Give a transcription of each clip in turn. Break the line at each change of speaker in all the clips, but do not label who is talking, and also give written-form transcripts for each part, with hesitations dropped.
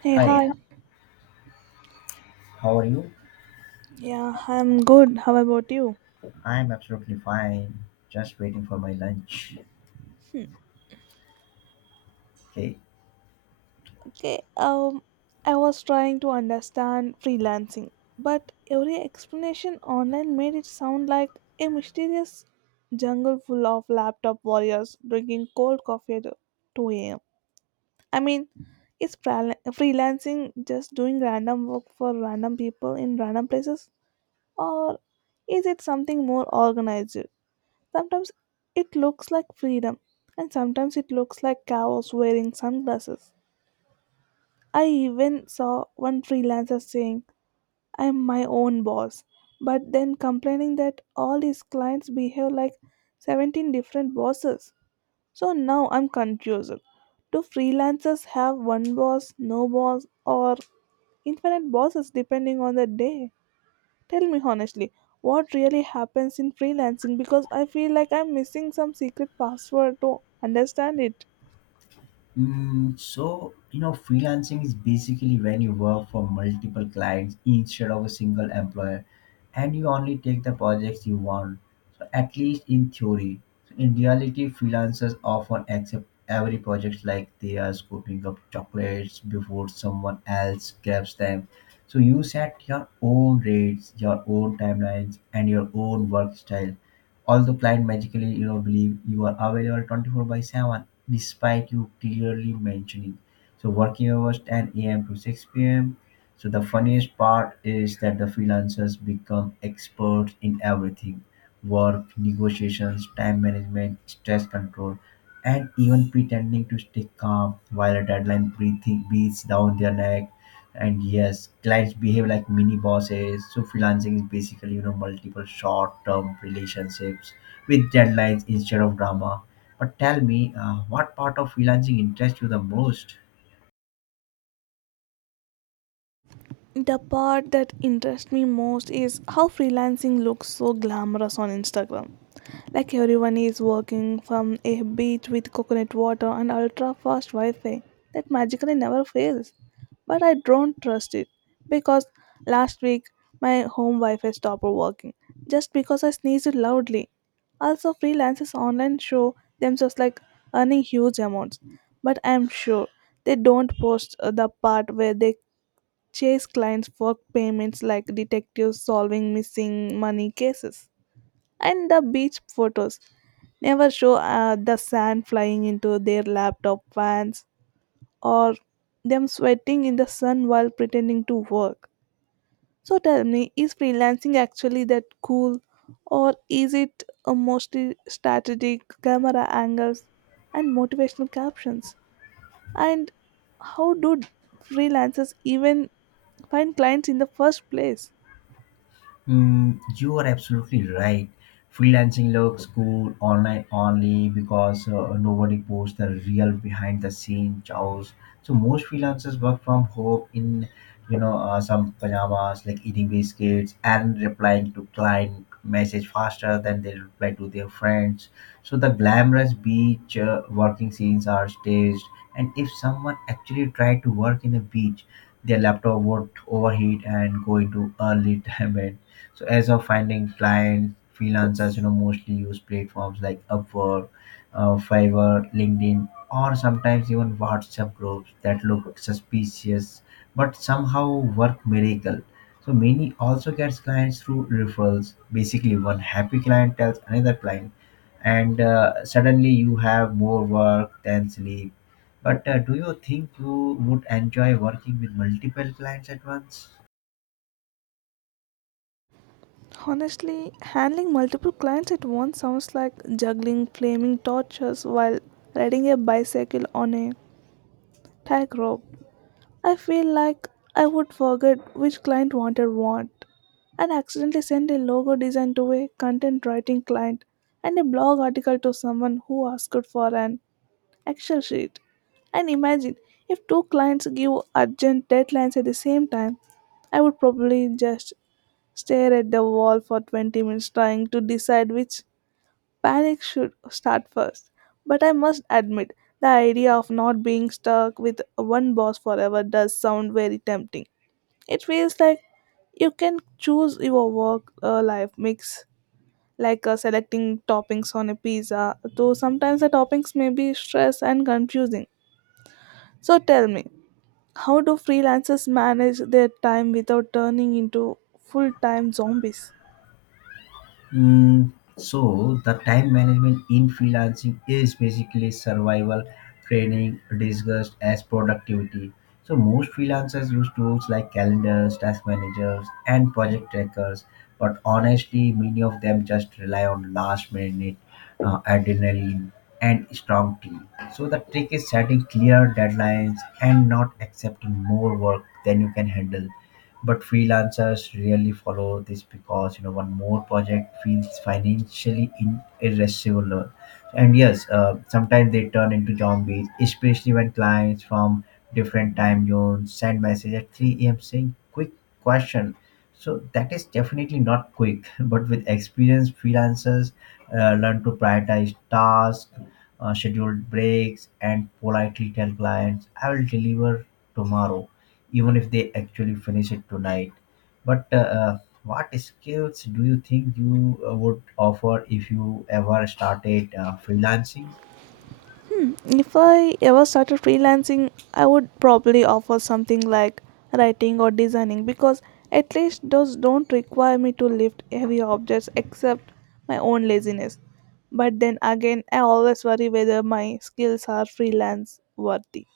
Hey, hi.
Hi, how are you?
Yeah, I'm good. How about you?
I'm absolutely fine. Just waiting for my lunch. Okay.
Okay, I was trying to understand freelancing, but every explanation online made it sound like a mysterious jungle full of laptop warriors drinking cold coffee at 2 a.m. I mean, is freelancing just doing random work for random people in random places, or is it something more organized? Sometimes it looks like freedom, and sometimes it looks like cows wearing sunglasses. I even saw one freelancer saying, I'm my own boss, but then complaining that all his clients behave like 17 different bosses. So now I'm confused. Do freelancers have one boss, no boss, or infinite bosses depending on the day? Tell me honestly, what really happens in freelancing because I feel like I'm missing some secret password to understand it.
Freelancing is basically when you work for multiple clients instead of a single employer and you only take the projects you want. So, at least in theory. So, in reality, freelancers often accept every project like they are scooping up chocolates before someone else grabs them. So, you set your own rates, your own timelines, and your own work style. Although client magically, believe you are available 24 by 7 despite you clearly mentioning. So working hours 10 a.m. to 6 p.m. So the funniest part is that the freelancers become experts in everything work, negotiations, time management, stress control, and even pretending to stay calm while a deadline breathing beats down their neck. And yes, clients behave like mini bosses. So freelancing is basically, multiple short-term relationships with deadlines instead of drama, but tell me, what part of freelancing interests you the most?
The part that interests me most is how freelancing looks so glamorous on Instagram. Like everyone is working from a beach with coconut water and ultra fast Wi Fi that magically never fails. But I don't trust it because last week my home Wi Fi stopped working just because I sneezed loudly. Also, freelancers online show themselves like earning huge amounts, but I'm sure they don't post the part where they chase clients for payments like detectives solving missing money cases. And the beach photos never show the sand flying into their laptop fans or them sweating in the sun while pretending to work. So tell me, is freelancing actually that cool or is it mostly strategic camera angles and motivational captions? And how do freelancers even find clients in the first place?
You are absolutely right. Freelancing looks cool online only because nobody posts the real behind the scene chows. So most freelancers work from home in, some pajamas, like eating biscuits and replying to client message faster than they reply to their friends. So the glamorous beach working scenes are staged, and if someone actually tried to work in a beach, their laptop would overheat and go into early time. So as of finding clients, freelancers, mostly use platforms like Upwork, Fiverr, LinkedIn, or sometimes even WhatsApp groups that look suspicious but somehow work miracle. So many also gets clients through referrals. Basically, one happy client tells another client, and suddenly you have more work than sleep. But do you think you would enjoy working with multiple clients at once?
Honestly, handling multiple clients at once sounds like juggling flaming torches while riding a bicycle on a tightrope. I feel like I would forget which client wanted what and accidentally send a logo design to a content writing client and a blog article to someone who asked for an Excel sheet. And imagine if two clients give urgent deadlines at the same time, I would probably just stare at the wall for 20 minutes trying to decide which panic should start first. But I must admit, the idea of not being stuck with one boss forever does sound very tempting. It feels like you can choose your work life mix, like selecting toppings on a pizza, though sometimes the toppings may be stress and confusing. So tell me, how do freelancers manage their time without turning into full time zombies?
Mm, so the time management in freelancing is basically survival training disguised as productivity. So most freelancers use tools like calendars, task managers, and project trackers. But honestly, many of them just rely on last minute adrenaline and strong team. So the trick is setting clear deadlines and not accepting more work than you can handle, but freelancers really follow this because one more project feels financially irresponsible. And yes, sometimes they turn into zombies, especially when clients from different time zones send message at 3 a.m. saying quick question, so that is definitely not quick. But with experience, freelancers learn to prioritize tasks, scheduled breaks, and politely tell clients I will deliver tomorrow even if they actually finish it tonight. But what skills do you think you would offer if you ever started freelancing?
If I ever started freelancing, I would probably offer something like writing or designing because at least those don't require me to lift heavy objects except my own laziness. But then again, I always worry whether my skills are freelance worthy.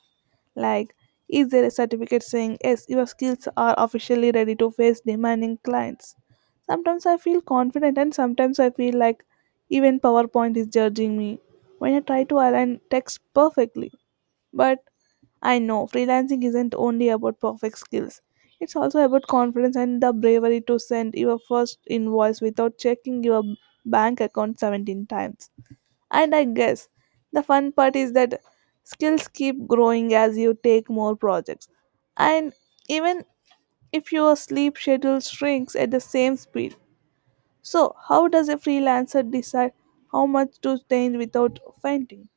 Like, is there a certificate saying, yes, your skills are officially ready to face demanding clients? Sometimes I feel confident and sometimes I feel like even PowerPoint is judging me when I try to align text perfectly. But I know freelancing isn't only about perfect skills. It's also about confidence and the bravery to send your first invoice without checking your bank account 17 times. And I guess the fun part is that skills keep growing as you take more projects. And even if your sleep schedule shrinks at the same speed, so, how does a freelancer decide how much to change without fainting?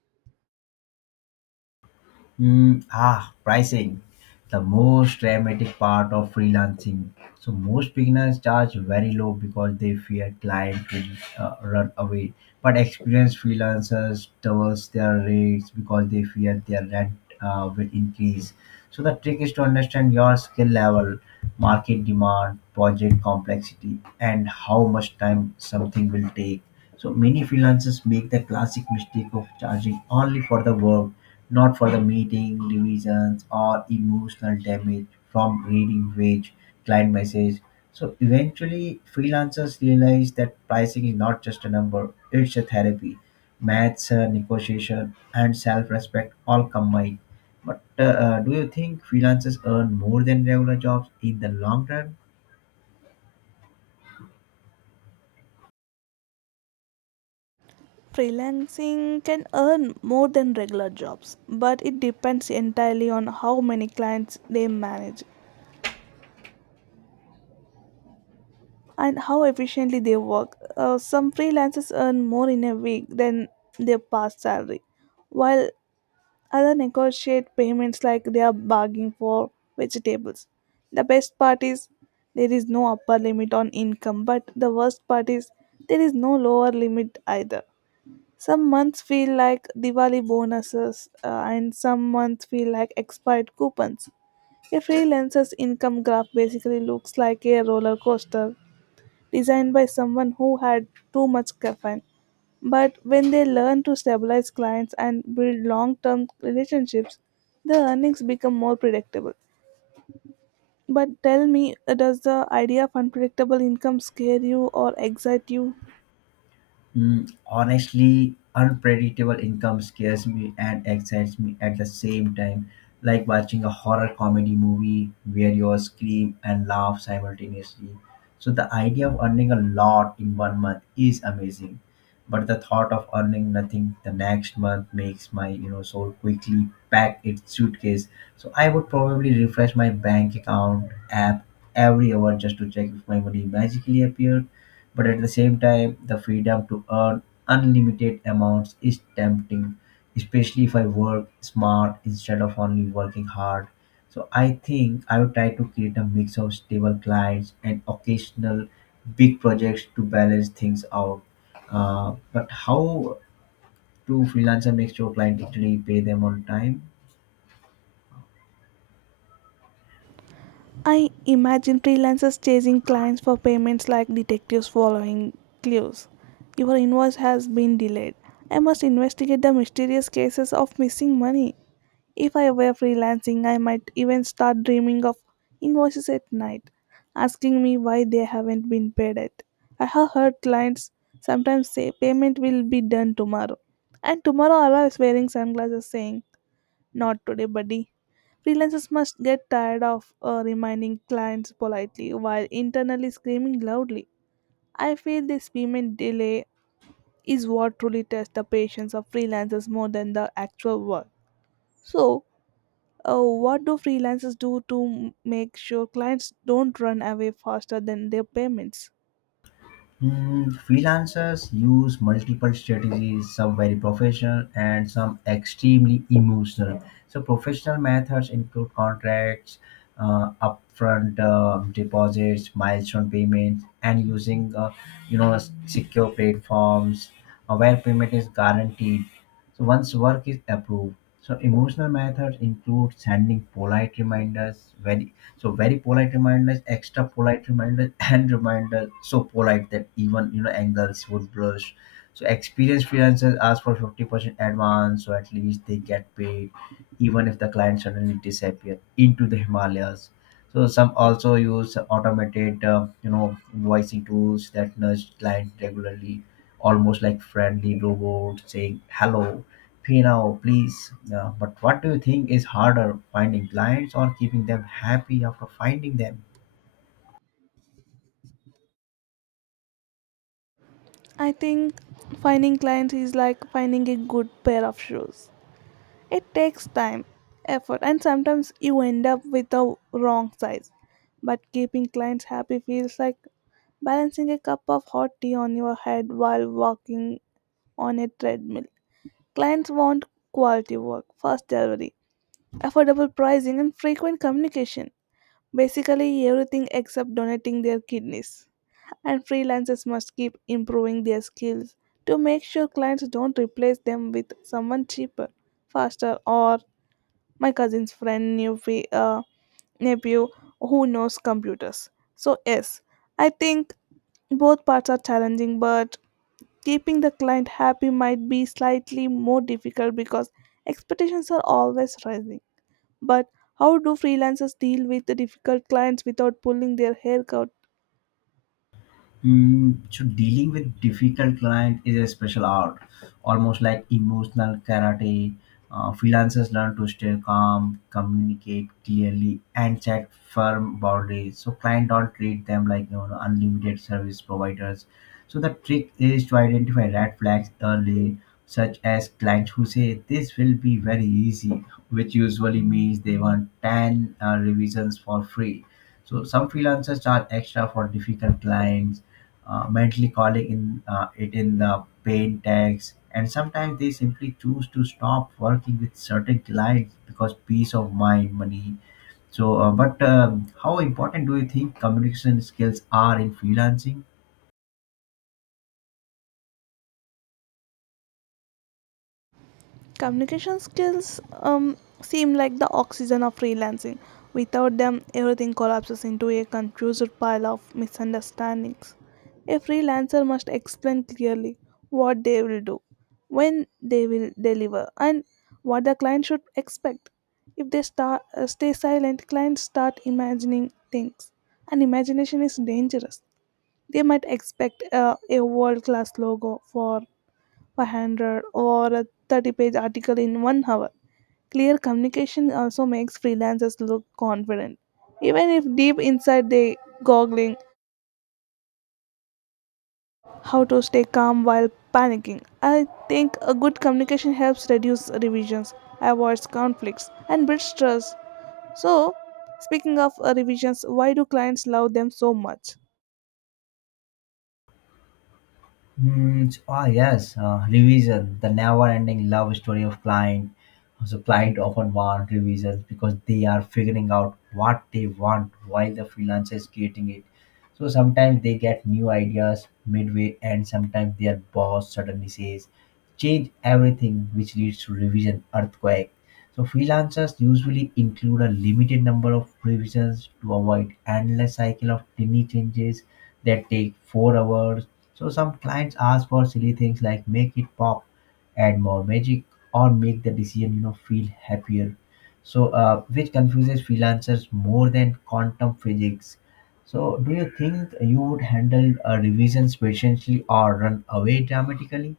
Pricing. The most dramatic part of freelancing. So, most beginners charge very low because they fear client will run away. But experienced freelancers doubles their rates because they fear their rent will increase. So, the trick is to understand your skill level, market demand, project complexity, and how much time something will take. So, many freelancers make the classic mistake of charging only for the work, not for the meeting, divisions, or emotional damage from reading wage, client message. So eventually, freelancers realize that pricing is not just a number, it's a therapy. Maths, negotiation, and self respect all combined. But do you think freelancers earn more than regular jobs in the long run?
Freelancing can earn more than regular jobs, but it depends entirely on how many clients they manage and how efficiently they work. Some freelancers earn more in a week than their past salary, while Other negotiate payments like they are bargaining for vegetables. The best part is there is no upper limit on income, but the worst part is there is no lower limit either. Some months feel like Diwali bonuses, and some months feel like expired coupons. A freelancer's income graph basically looks like a roller coaster designed by someone who had too much caffeine. But when they learn to stabilize clients and build long term relationships, the earnings become more predictable. But tell me, does the idea of unpredictable income scare you or excite you?
Honestly, unpredictable income scares me and excites me at the same time, like watching a horror comedy movie where you scream and laugh simultaneously. So, the idea of earning a lot in 1 month is amazing, but the thought of earning nothing the next month makes my soul quickly pack its suitcase. So, I would probably refresh my bank account app every hour just to check if my money magically appeared, but at the same time the freedom to earn unlimited amounts is tempting, especially if I work smart instead of only working hard. So I think I would try to create a mix of stable clients and occasional big projects to balance things out. But how do freelancer make sure client actually pay them on time?
I imagine freelancers chasing clients for payments like detectives following clues. Your invoice has been delayed. I must investigate the mysterious cases of missing money. If I were freelancing, I might even start dreaming of invoices at night, asking me why they haven't been paid yet. I have heard clients sometimes say payment will be done tomorrow, and tomorrow arrives wearing sunglasses saying, Not today, buddy. Freelancers must get tired of reminding clients politely while internally screaming loudly. I feel this payment delay is what truly tests the patience of freelancers more than the actual work. So, what do freelancers do to make sure clients don't run away faster than their payments?
Hmm. Freelancers use multiple strategies, some very professional and some extremely emotional. So, professional methods include contracts, upfront deposits, milestone payments, and using secure platforms where payment is guaranteed. So, once work is approved, so emotional methods include sending polite reminders, very, very polite reminders, extra polite reminders, and reminders so polite that even angels would blush. So experienced freelancers ask for 50% advance, so at least they get paid even if the client suddenly disappear into the Himalayas. So some also use automated, invoicing tools that nudge client regularly, almost like friendly robot saying hello, pay now, please. But what do you think is harder, finding clients or keeping them happy after finding them?
I think finding clients is like finding a good pair of shoes. It takes time, effort, and sometimes you end up with the wrong size. But keeping clients happy feels like balancing a cup of hot tea on your head while walking on a treadmill. Clients want quality work, fast delivery, affordable pricing, and frequent communication. Basically, everything except donating their kidneys. And freelancers must keep improving their skills to make sure clients don't replace them with someone cheaper, faster, or my cousin's friend, nephew who knows computers. So, yes, I think both parts are challenging, but keeping the client happy might be slightly more difficult because expectations are always rising. But how do freelancers deal with the difficult clients without pulling their hair out?
So dealing with difficult client is a special art, almost like emotional karate. Freelancers learn to stay calm, communicate clearly, and set firm boundaries. So client don't treat them like unlimited service providers. So the trick is to identify red flags early, such as clients who say this will be very easy, which usually means they want 10 revisions for free. So some freelancers charge extra for difficult clients, mentally calling in it in the pain tags, and sometimes they simply choose to stop working with certain clients because peace of mind, money. So, but how important do you think communication skills are in freelancing?
Communication skills seem like the oxygen of freelancing. Without them, everything collapses into a confused pile of misunderstandings. A freelancer must explain clearly what they will do, when they will deliver, and what the client should expect. If they stay silent, clients start imagining things, and imagination is dangerous. They might expect a world class logo for 500 or a 30-page article in 1 hour. Clear communication also makes freelancers look confident, even if deep inside they goggling how to stay calm while panicking. I think a good communication helps reduce revisions, avoids conflicts, and builds trust. So, speaking of revisions, why do clients love them so much?
Yes, revision, the never-ending love story of client. So client often want revisions because they are figuring out what they want while the freelancer is creating it. So sometimes they get new ideas midway, and sometimes their boss suddenly says, "Change everything," which leads to revision earthquake. So freelancers usually include a limited number of revisions to avoid endless cycle of tiny changes that take 4 hours. So some clients ask for silly things like make it pop, add more magic, or make the decision feel happier. So which confuses freelancers more than quantum physics. So do you think you would handle revisions patiently or run away dramatically?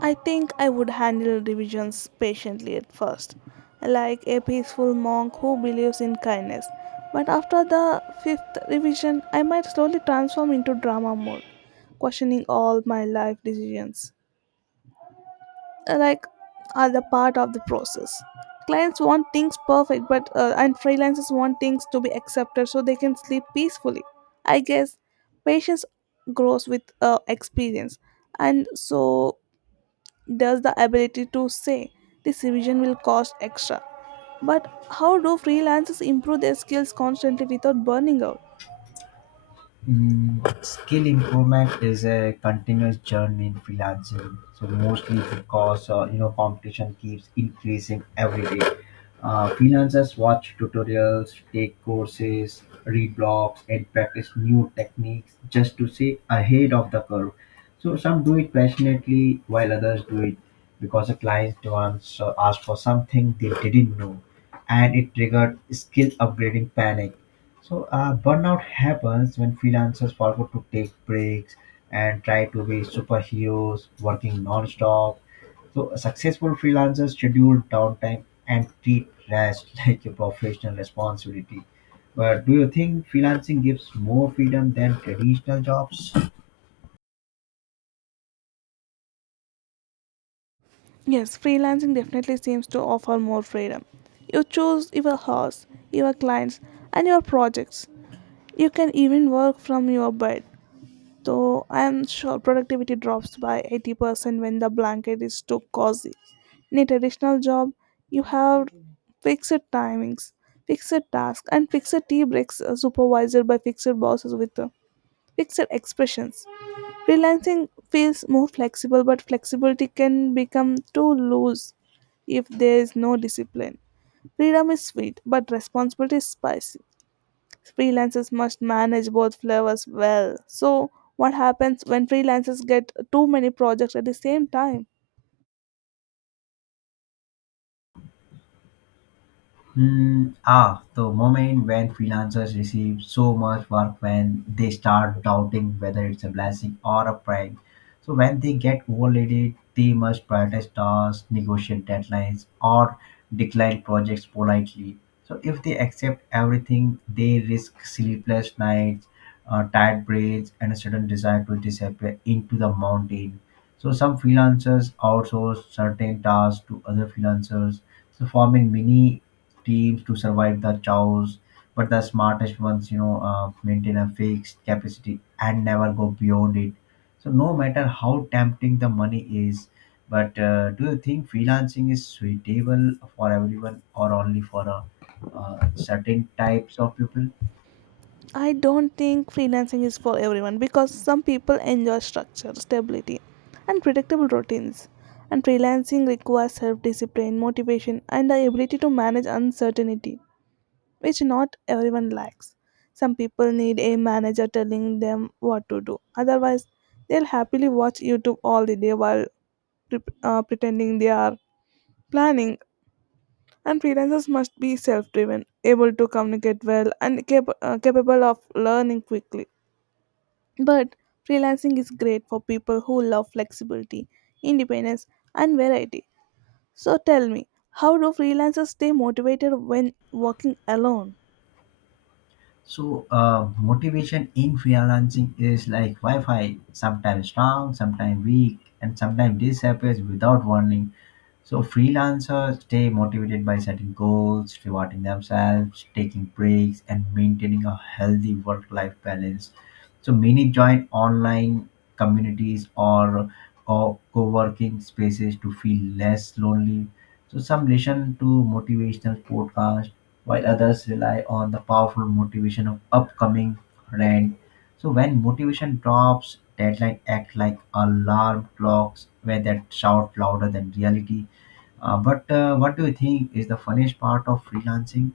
I think I would handle revisions patiently at first, like a peaceful monk who believes in kindness. But after the fifth revision, I might slowly transform into drama mode, questioning all my life decisions. Like, are the part of the process. Clients want things perfect, but and freelancers want things to be accepted so they can sleep peacefully. I guess patience grows with experience, and so does the ability to say this revision will cost extra. But how do freelancers improve their skills constantly without burning out?
Skill improvement is a continuous journey in freelancing. So mostly because competition keeps increasing every day. Freelancers watch tutorials, take courses, read blogs, and practice new techniques just to stay ahead of the curve. So some do it passionately, while others do it because a client once asked for something they didn't know, and it triggered skill upgrading panic. So burnout happens when freelancers forget to take breaks and try to be superheroes, working non-stop. So successful freelancers schedule downtime and treat rest like a professional responsibility. But do you think freelancing gives more freedom than traditional jobs?
Yes, freelancing definitely seems to offer more freedom. You choose your hours, your clients, and your projects. You can even work from your bed, so I am sure productivity drops by 80% when the blanket is too cozy. In a traditional job, you have fixed timings, fixed tasks, and fixed tea breaks supervised by fixed bosses with fixed expressions. Freelancing feels more flexible, but flexibility can become too loose if there is no discipline. Freedom is sweet, but responsibility is spicy. Freelancers must manage both flavors well. So, what happens when freelancers get too many projects at the same time?
The moment when freelancers receive so much work when they start doubting whether it's a blessing or a prank. So when they get overloaded, they must prioritize tasks, negotiate deadlines, or decline projects politely. So if they accept everything, they risk sleepless nights, tired brains, and a sudden desire to disappear into the mountain. So some freelancers outsource certain tasks to other freelancers, so forming mini teams to survive the chows, but the smartest ones maintain a fixed capacity and never go beyond it, so no matter how tempting the money is. But do you think freelancing is suitable for everyone or only for certain types of people?
I don't think freelancing is for everyone because some people enjoy structure, stability, and predictable routines. And freelancing requires self discipline, motivation, and the ability to manage uncertainty, which not everyone likes. Some people need a manager telling them what to do. Otherwise, they'll happily watch YouTube all the day while pretending they are planning. And freelancers must be self driven, able to communicate well, and capable of learning quickly. But freelancing is great for people who love flexibility, independence, and variety. So tell me, how do freelancers stay motivated when working alone?
So motivation in freelancing is like Wi-Fi, sometimes strong, sometimes weak, and sometimes disappears without warning. So, freelancers stay motivated by setting goals, rewarding themselves, taking breaks, and maintaining a healthy work-life balance. So many join online communities or co-working spaces to feel less lonely. So some listen to motivational podcasts while others rely on the powerful motivation of upcoming rent. So when motivation drops, deadline act like alarm clocks where that shout louder than reality. But What do you think is the funniest part of freelancing?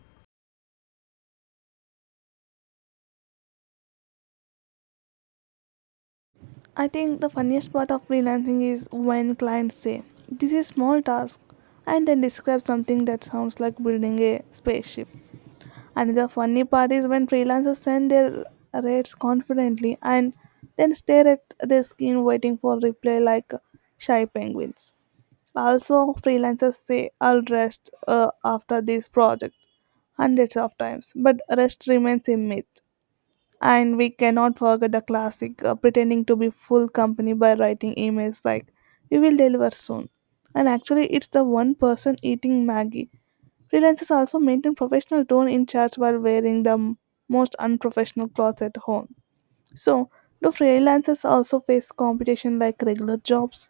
I think the funniest part of freelancing is when clients say, This is small task, and then describe something that sounds like building a spaceship. Another funny part is when freelancers send their rates confidently and then stare at their screen waiting for reply like shy penguins. Also, freelancers say, I'll rest after this project hundreds of times, but rest remains a myth. And we cannot forget the classic pretending to be full company by writing emails like, We will deliver soon. And actually, it's the one person eating Maggie. Freelancers also maintain professional tone in chats while wearing the most unprofessional clothes at home. So, do freelancers also face competition like regular jobs?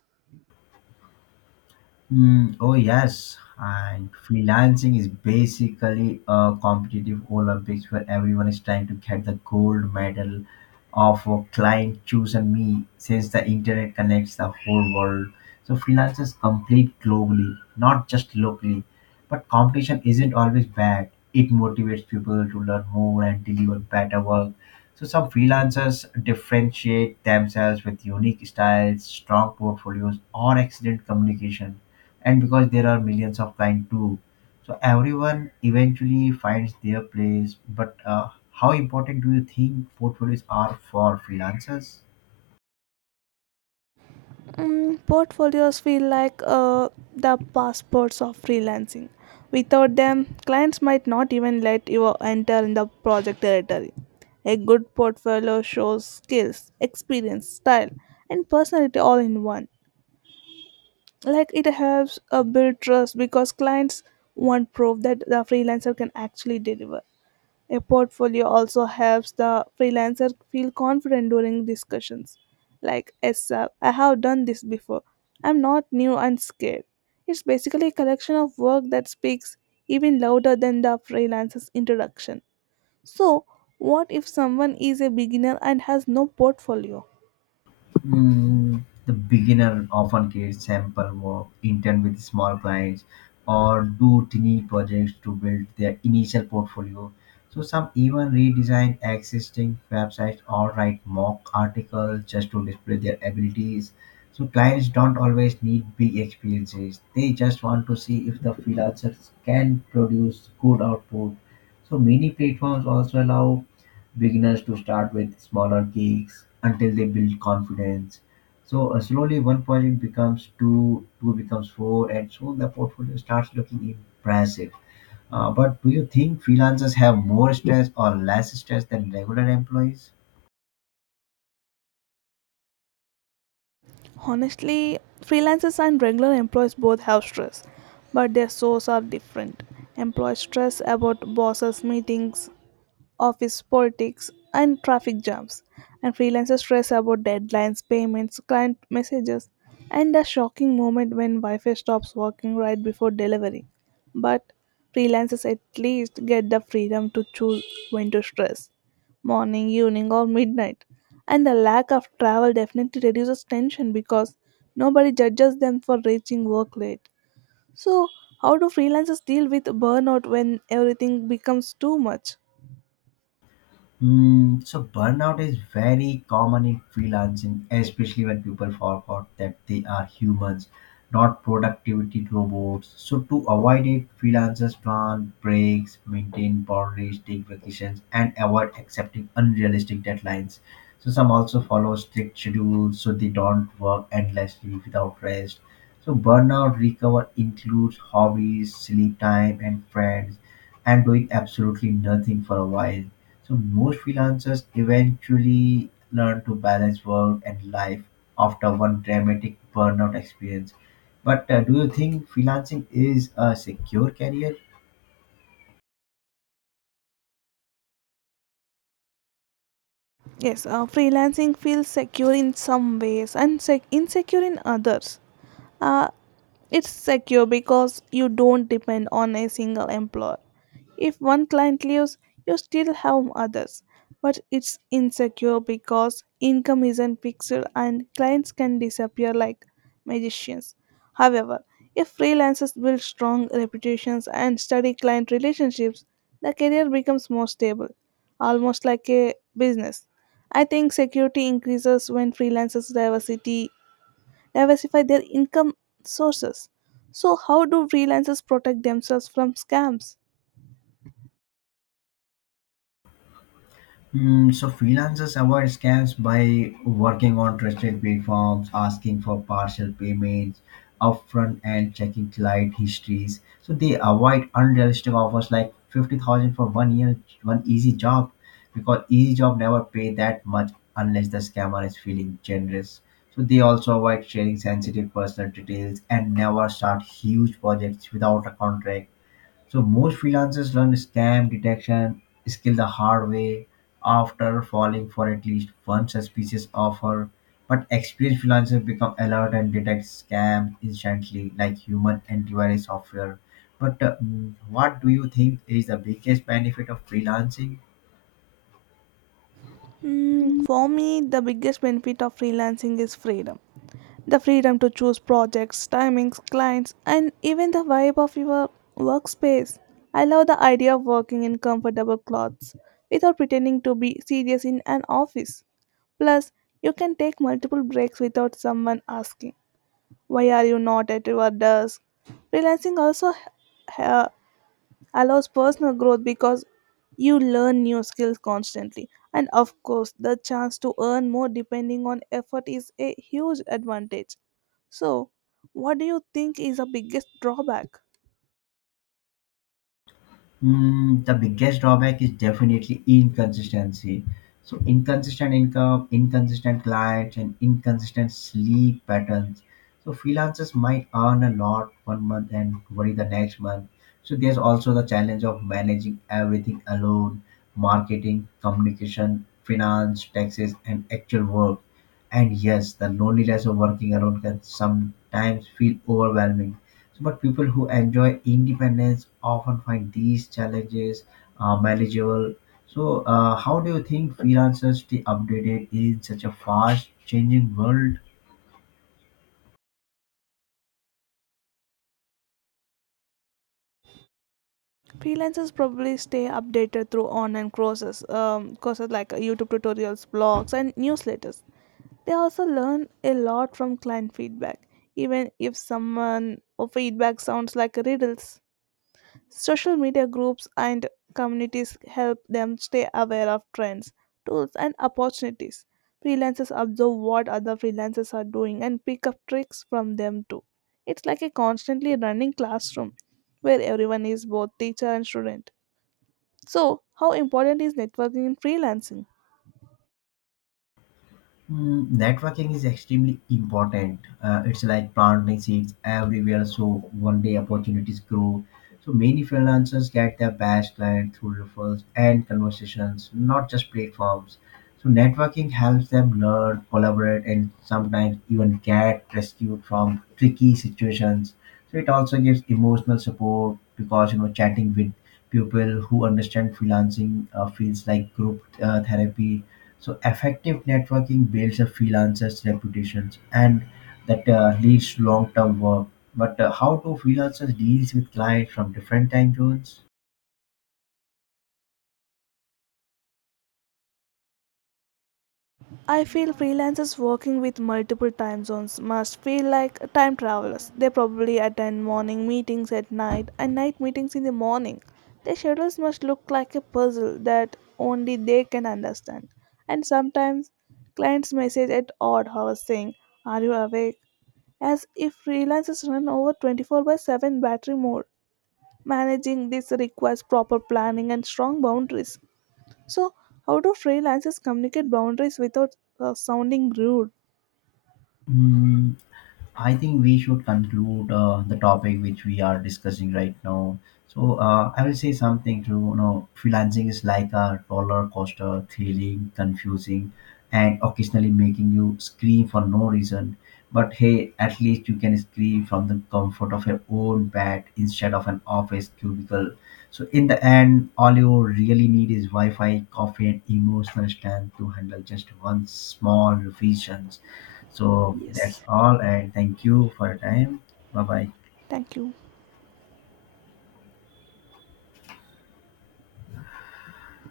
Oh yes, and freelancing is basically a competitive Olympics where everyone is trying to get the gold medal of a client chosen me since the internet connects the whole world. So freelancers compete globally, not just locally. But competition isn't always bad. It motivates people to learn more and deliver better work. So some freelancers differentiate themselves with unique styles, strong portfolios, or excellent communication. And because there are millions of kind too, so everyone eventually finds their place. But how important do you think portfolios are for freelancers?
Portfolios feel like the passports of freelancing. Without them, clients might not even let you enter in the project territory. A good portfolio shows skills, experience, style, and personality all in one. Like it helps build trust because clients want proof that the freelancer can actually deliver. A portfolio also helps the freelancer feel confident during discussions. Like, yes, sir, I have done this before. I'm not new and scared. It's basically a collection of work that speaks even louder than the freelancer's introduction. So, what if someone is a beginner and has no portfolio?
The beginner often creates sample work intern with small clients or do tiny projects to build their initial portfolio. So some even redesign existing websites or write mock articles just to display their abilities. So clients don't always need big experiences. They just want to see if the freelancers can produce good output. So many platforms also allow beginners to start with smaller gigs until they build confidence. So slowly one project becomes two, two becomes four, and soon the portfolio starts looking impressive. But do you think freelancers have more stress or less stress than regular employees?
Honestly, freelancers and regular employees both have stress, but their sources are different. Employees stress about bosses' meetings, office politics, and traffic jams. And freelancers stress about deadlines, payments, client messages, and a shocking moment when Wi Fi stops working right before delivery. But freelancers at least get the freedom to choose when to stress morning, evening, or midnight. And the lack of travel definitely reduces tension because nobody judges them for reaching work late. So, how do freelancers deal with burnout when everything becomes too much?
So burnout is very common in freelancing, especially when people forgot that they are humans, not productivity robots. So to avoid it, freelancers plan breaks, maintain boundaries, take vacations, and avoid accepting unrealistic deadlines. So some also follow strict schedules so they don't work endlessly without rest. So burnout recover includes hobbies, sleep time, and friends, and doing absolutely nothing for a while. So most freelancers eventually learn to balance work and life after one dramatic burnout experience. But do you think freelancing is a secure career?
Yes, freelancing feels secure in some ways and insecure in others. Uh, it's secure because you don't depend on a single employer. If one client leaves, you still have others. But it's insecure because income isn't fixed and clients can disappear like magicians. However, if freelancers build strong reputations and study client relationships, the career becomes more stable, almost like a business. I think security increases when freelancers' diversity diversify their income sources. So, how do freelancers protect themselves from scams?
So freelancers avoid scams by working on trusted platforms, asking for partial payments upfront, and checking client histories. So they avoid unrealistic offers like 50,000 for 1 year, one easy job, because easy job never pay that much unless the scammer is feeling generous. So they also avoid sharing sensitive personal details and never start huge projects without a contract, so most freelancers learn scam detection skill the hard way after falling for at least one suspicious offer. But experienced freelancers become alert and detect scams instantly, like human antivirus software. What do you think is the biggest benefit of freelancing?
For me, the biggest benefit of freelancing is freedom. The freedom to choose projects, timings, clients, and even the vibe of your workspace. I love the idea of working in comfortable clothes without pretending to be serious in an office. Plus, you can take multiple breaks without someone asking, Why are you not at your desk? Freelancing also ha- allows personal growth because you learn new skills constantly, and of course the chance to earn more depending on effort is a huge advantage. So what do you think is the biggest drawback?
The biggest drawback is definitely inconsistency. So inconsistent income, inconsistent clients, and inconsistent sleep patterns. So freelancers might earn a lot one month and worry the next month. So there's also the challenge of managing everything alone: marketing, communication, finance, taxes, and actual work. And yes, the loneliness of working alone can sometimes feel overwhelming. But people who enjoy independence often find these challenges manageable. So how do you think freelancers stay updated in such a fast changing world?
Freelancers probably stay updated through online courses like youtube tutorials, blogs, and newsletters. They also learn a lot from client feedback, even if someone or feedback sounds like riddles. Social media groups and communities help them stay aware of trends, tools, and opportunities. Freelancers observe what other freelancers are doing and pick up tricks from them too. It's like a constantly running classroom where everyone is both teacher and student. So, how important is networking in freelancing?
Networking is extremely important. It's like planting seeds everywhere, so one day opportunities grow. So many freelancers get their best client through referrals and conversations, not just platforms. So networking helps them learn, collaborate, and sometimes even get rescued from tricky situations. So it also gives emotional support because you know chatting with people who understand freelancing feels like group therapy, so effective networking builds a freelancer's reputations and that leads to long-term work. But how do freelancers deals with clients from different time zones?
I feel freelancers working with multiple time zones must feel like time travelers. They probably attend morning meetings at night and night meetings in the morning. Their schedules must look like a puzzle that only they can understand. And sometimes clients message at odd hours saying, Are you awake? As if freelancers run over 24 by 7 battery mode. Managing this requires proper planning and strong boundaries. So, how do freelancers communicate boundaries without sounding rude?
I think we should conclude the topic which we are discussing right now. So I will say something to you know freelancing is like a roller coaster, thrilling, confusing, and occasionally making you scream for no reason. But hey, at least you can scream from the comfort of your own bed instead of an office cubicle. So in the end, all you really need is Wi-Fi, coffee, and emotional strength to handle just one small revision. So that's
Yes.
all, and thank you for your time. Bye bye.
Thank you.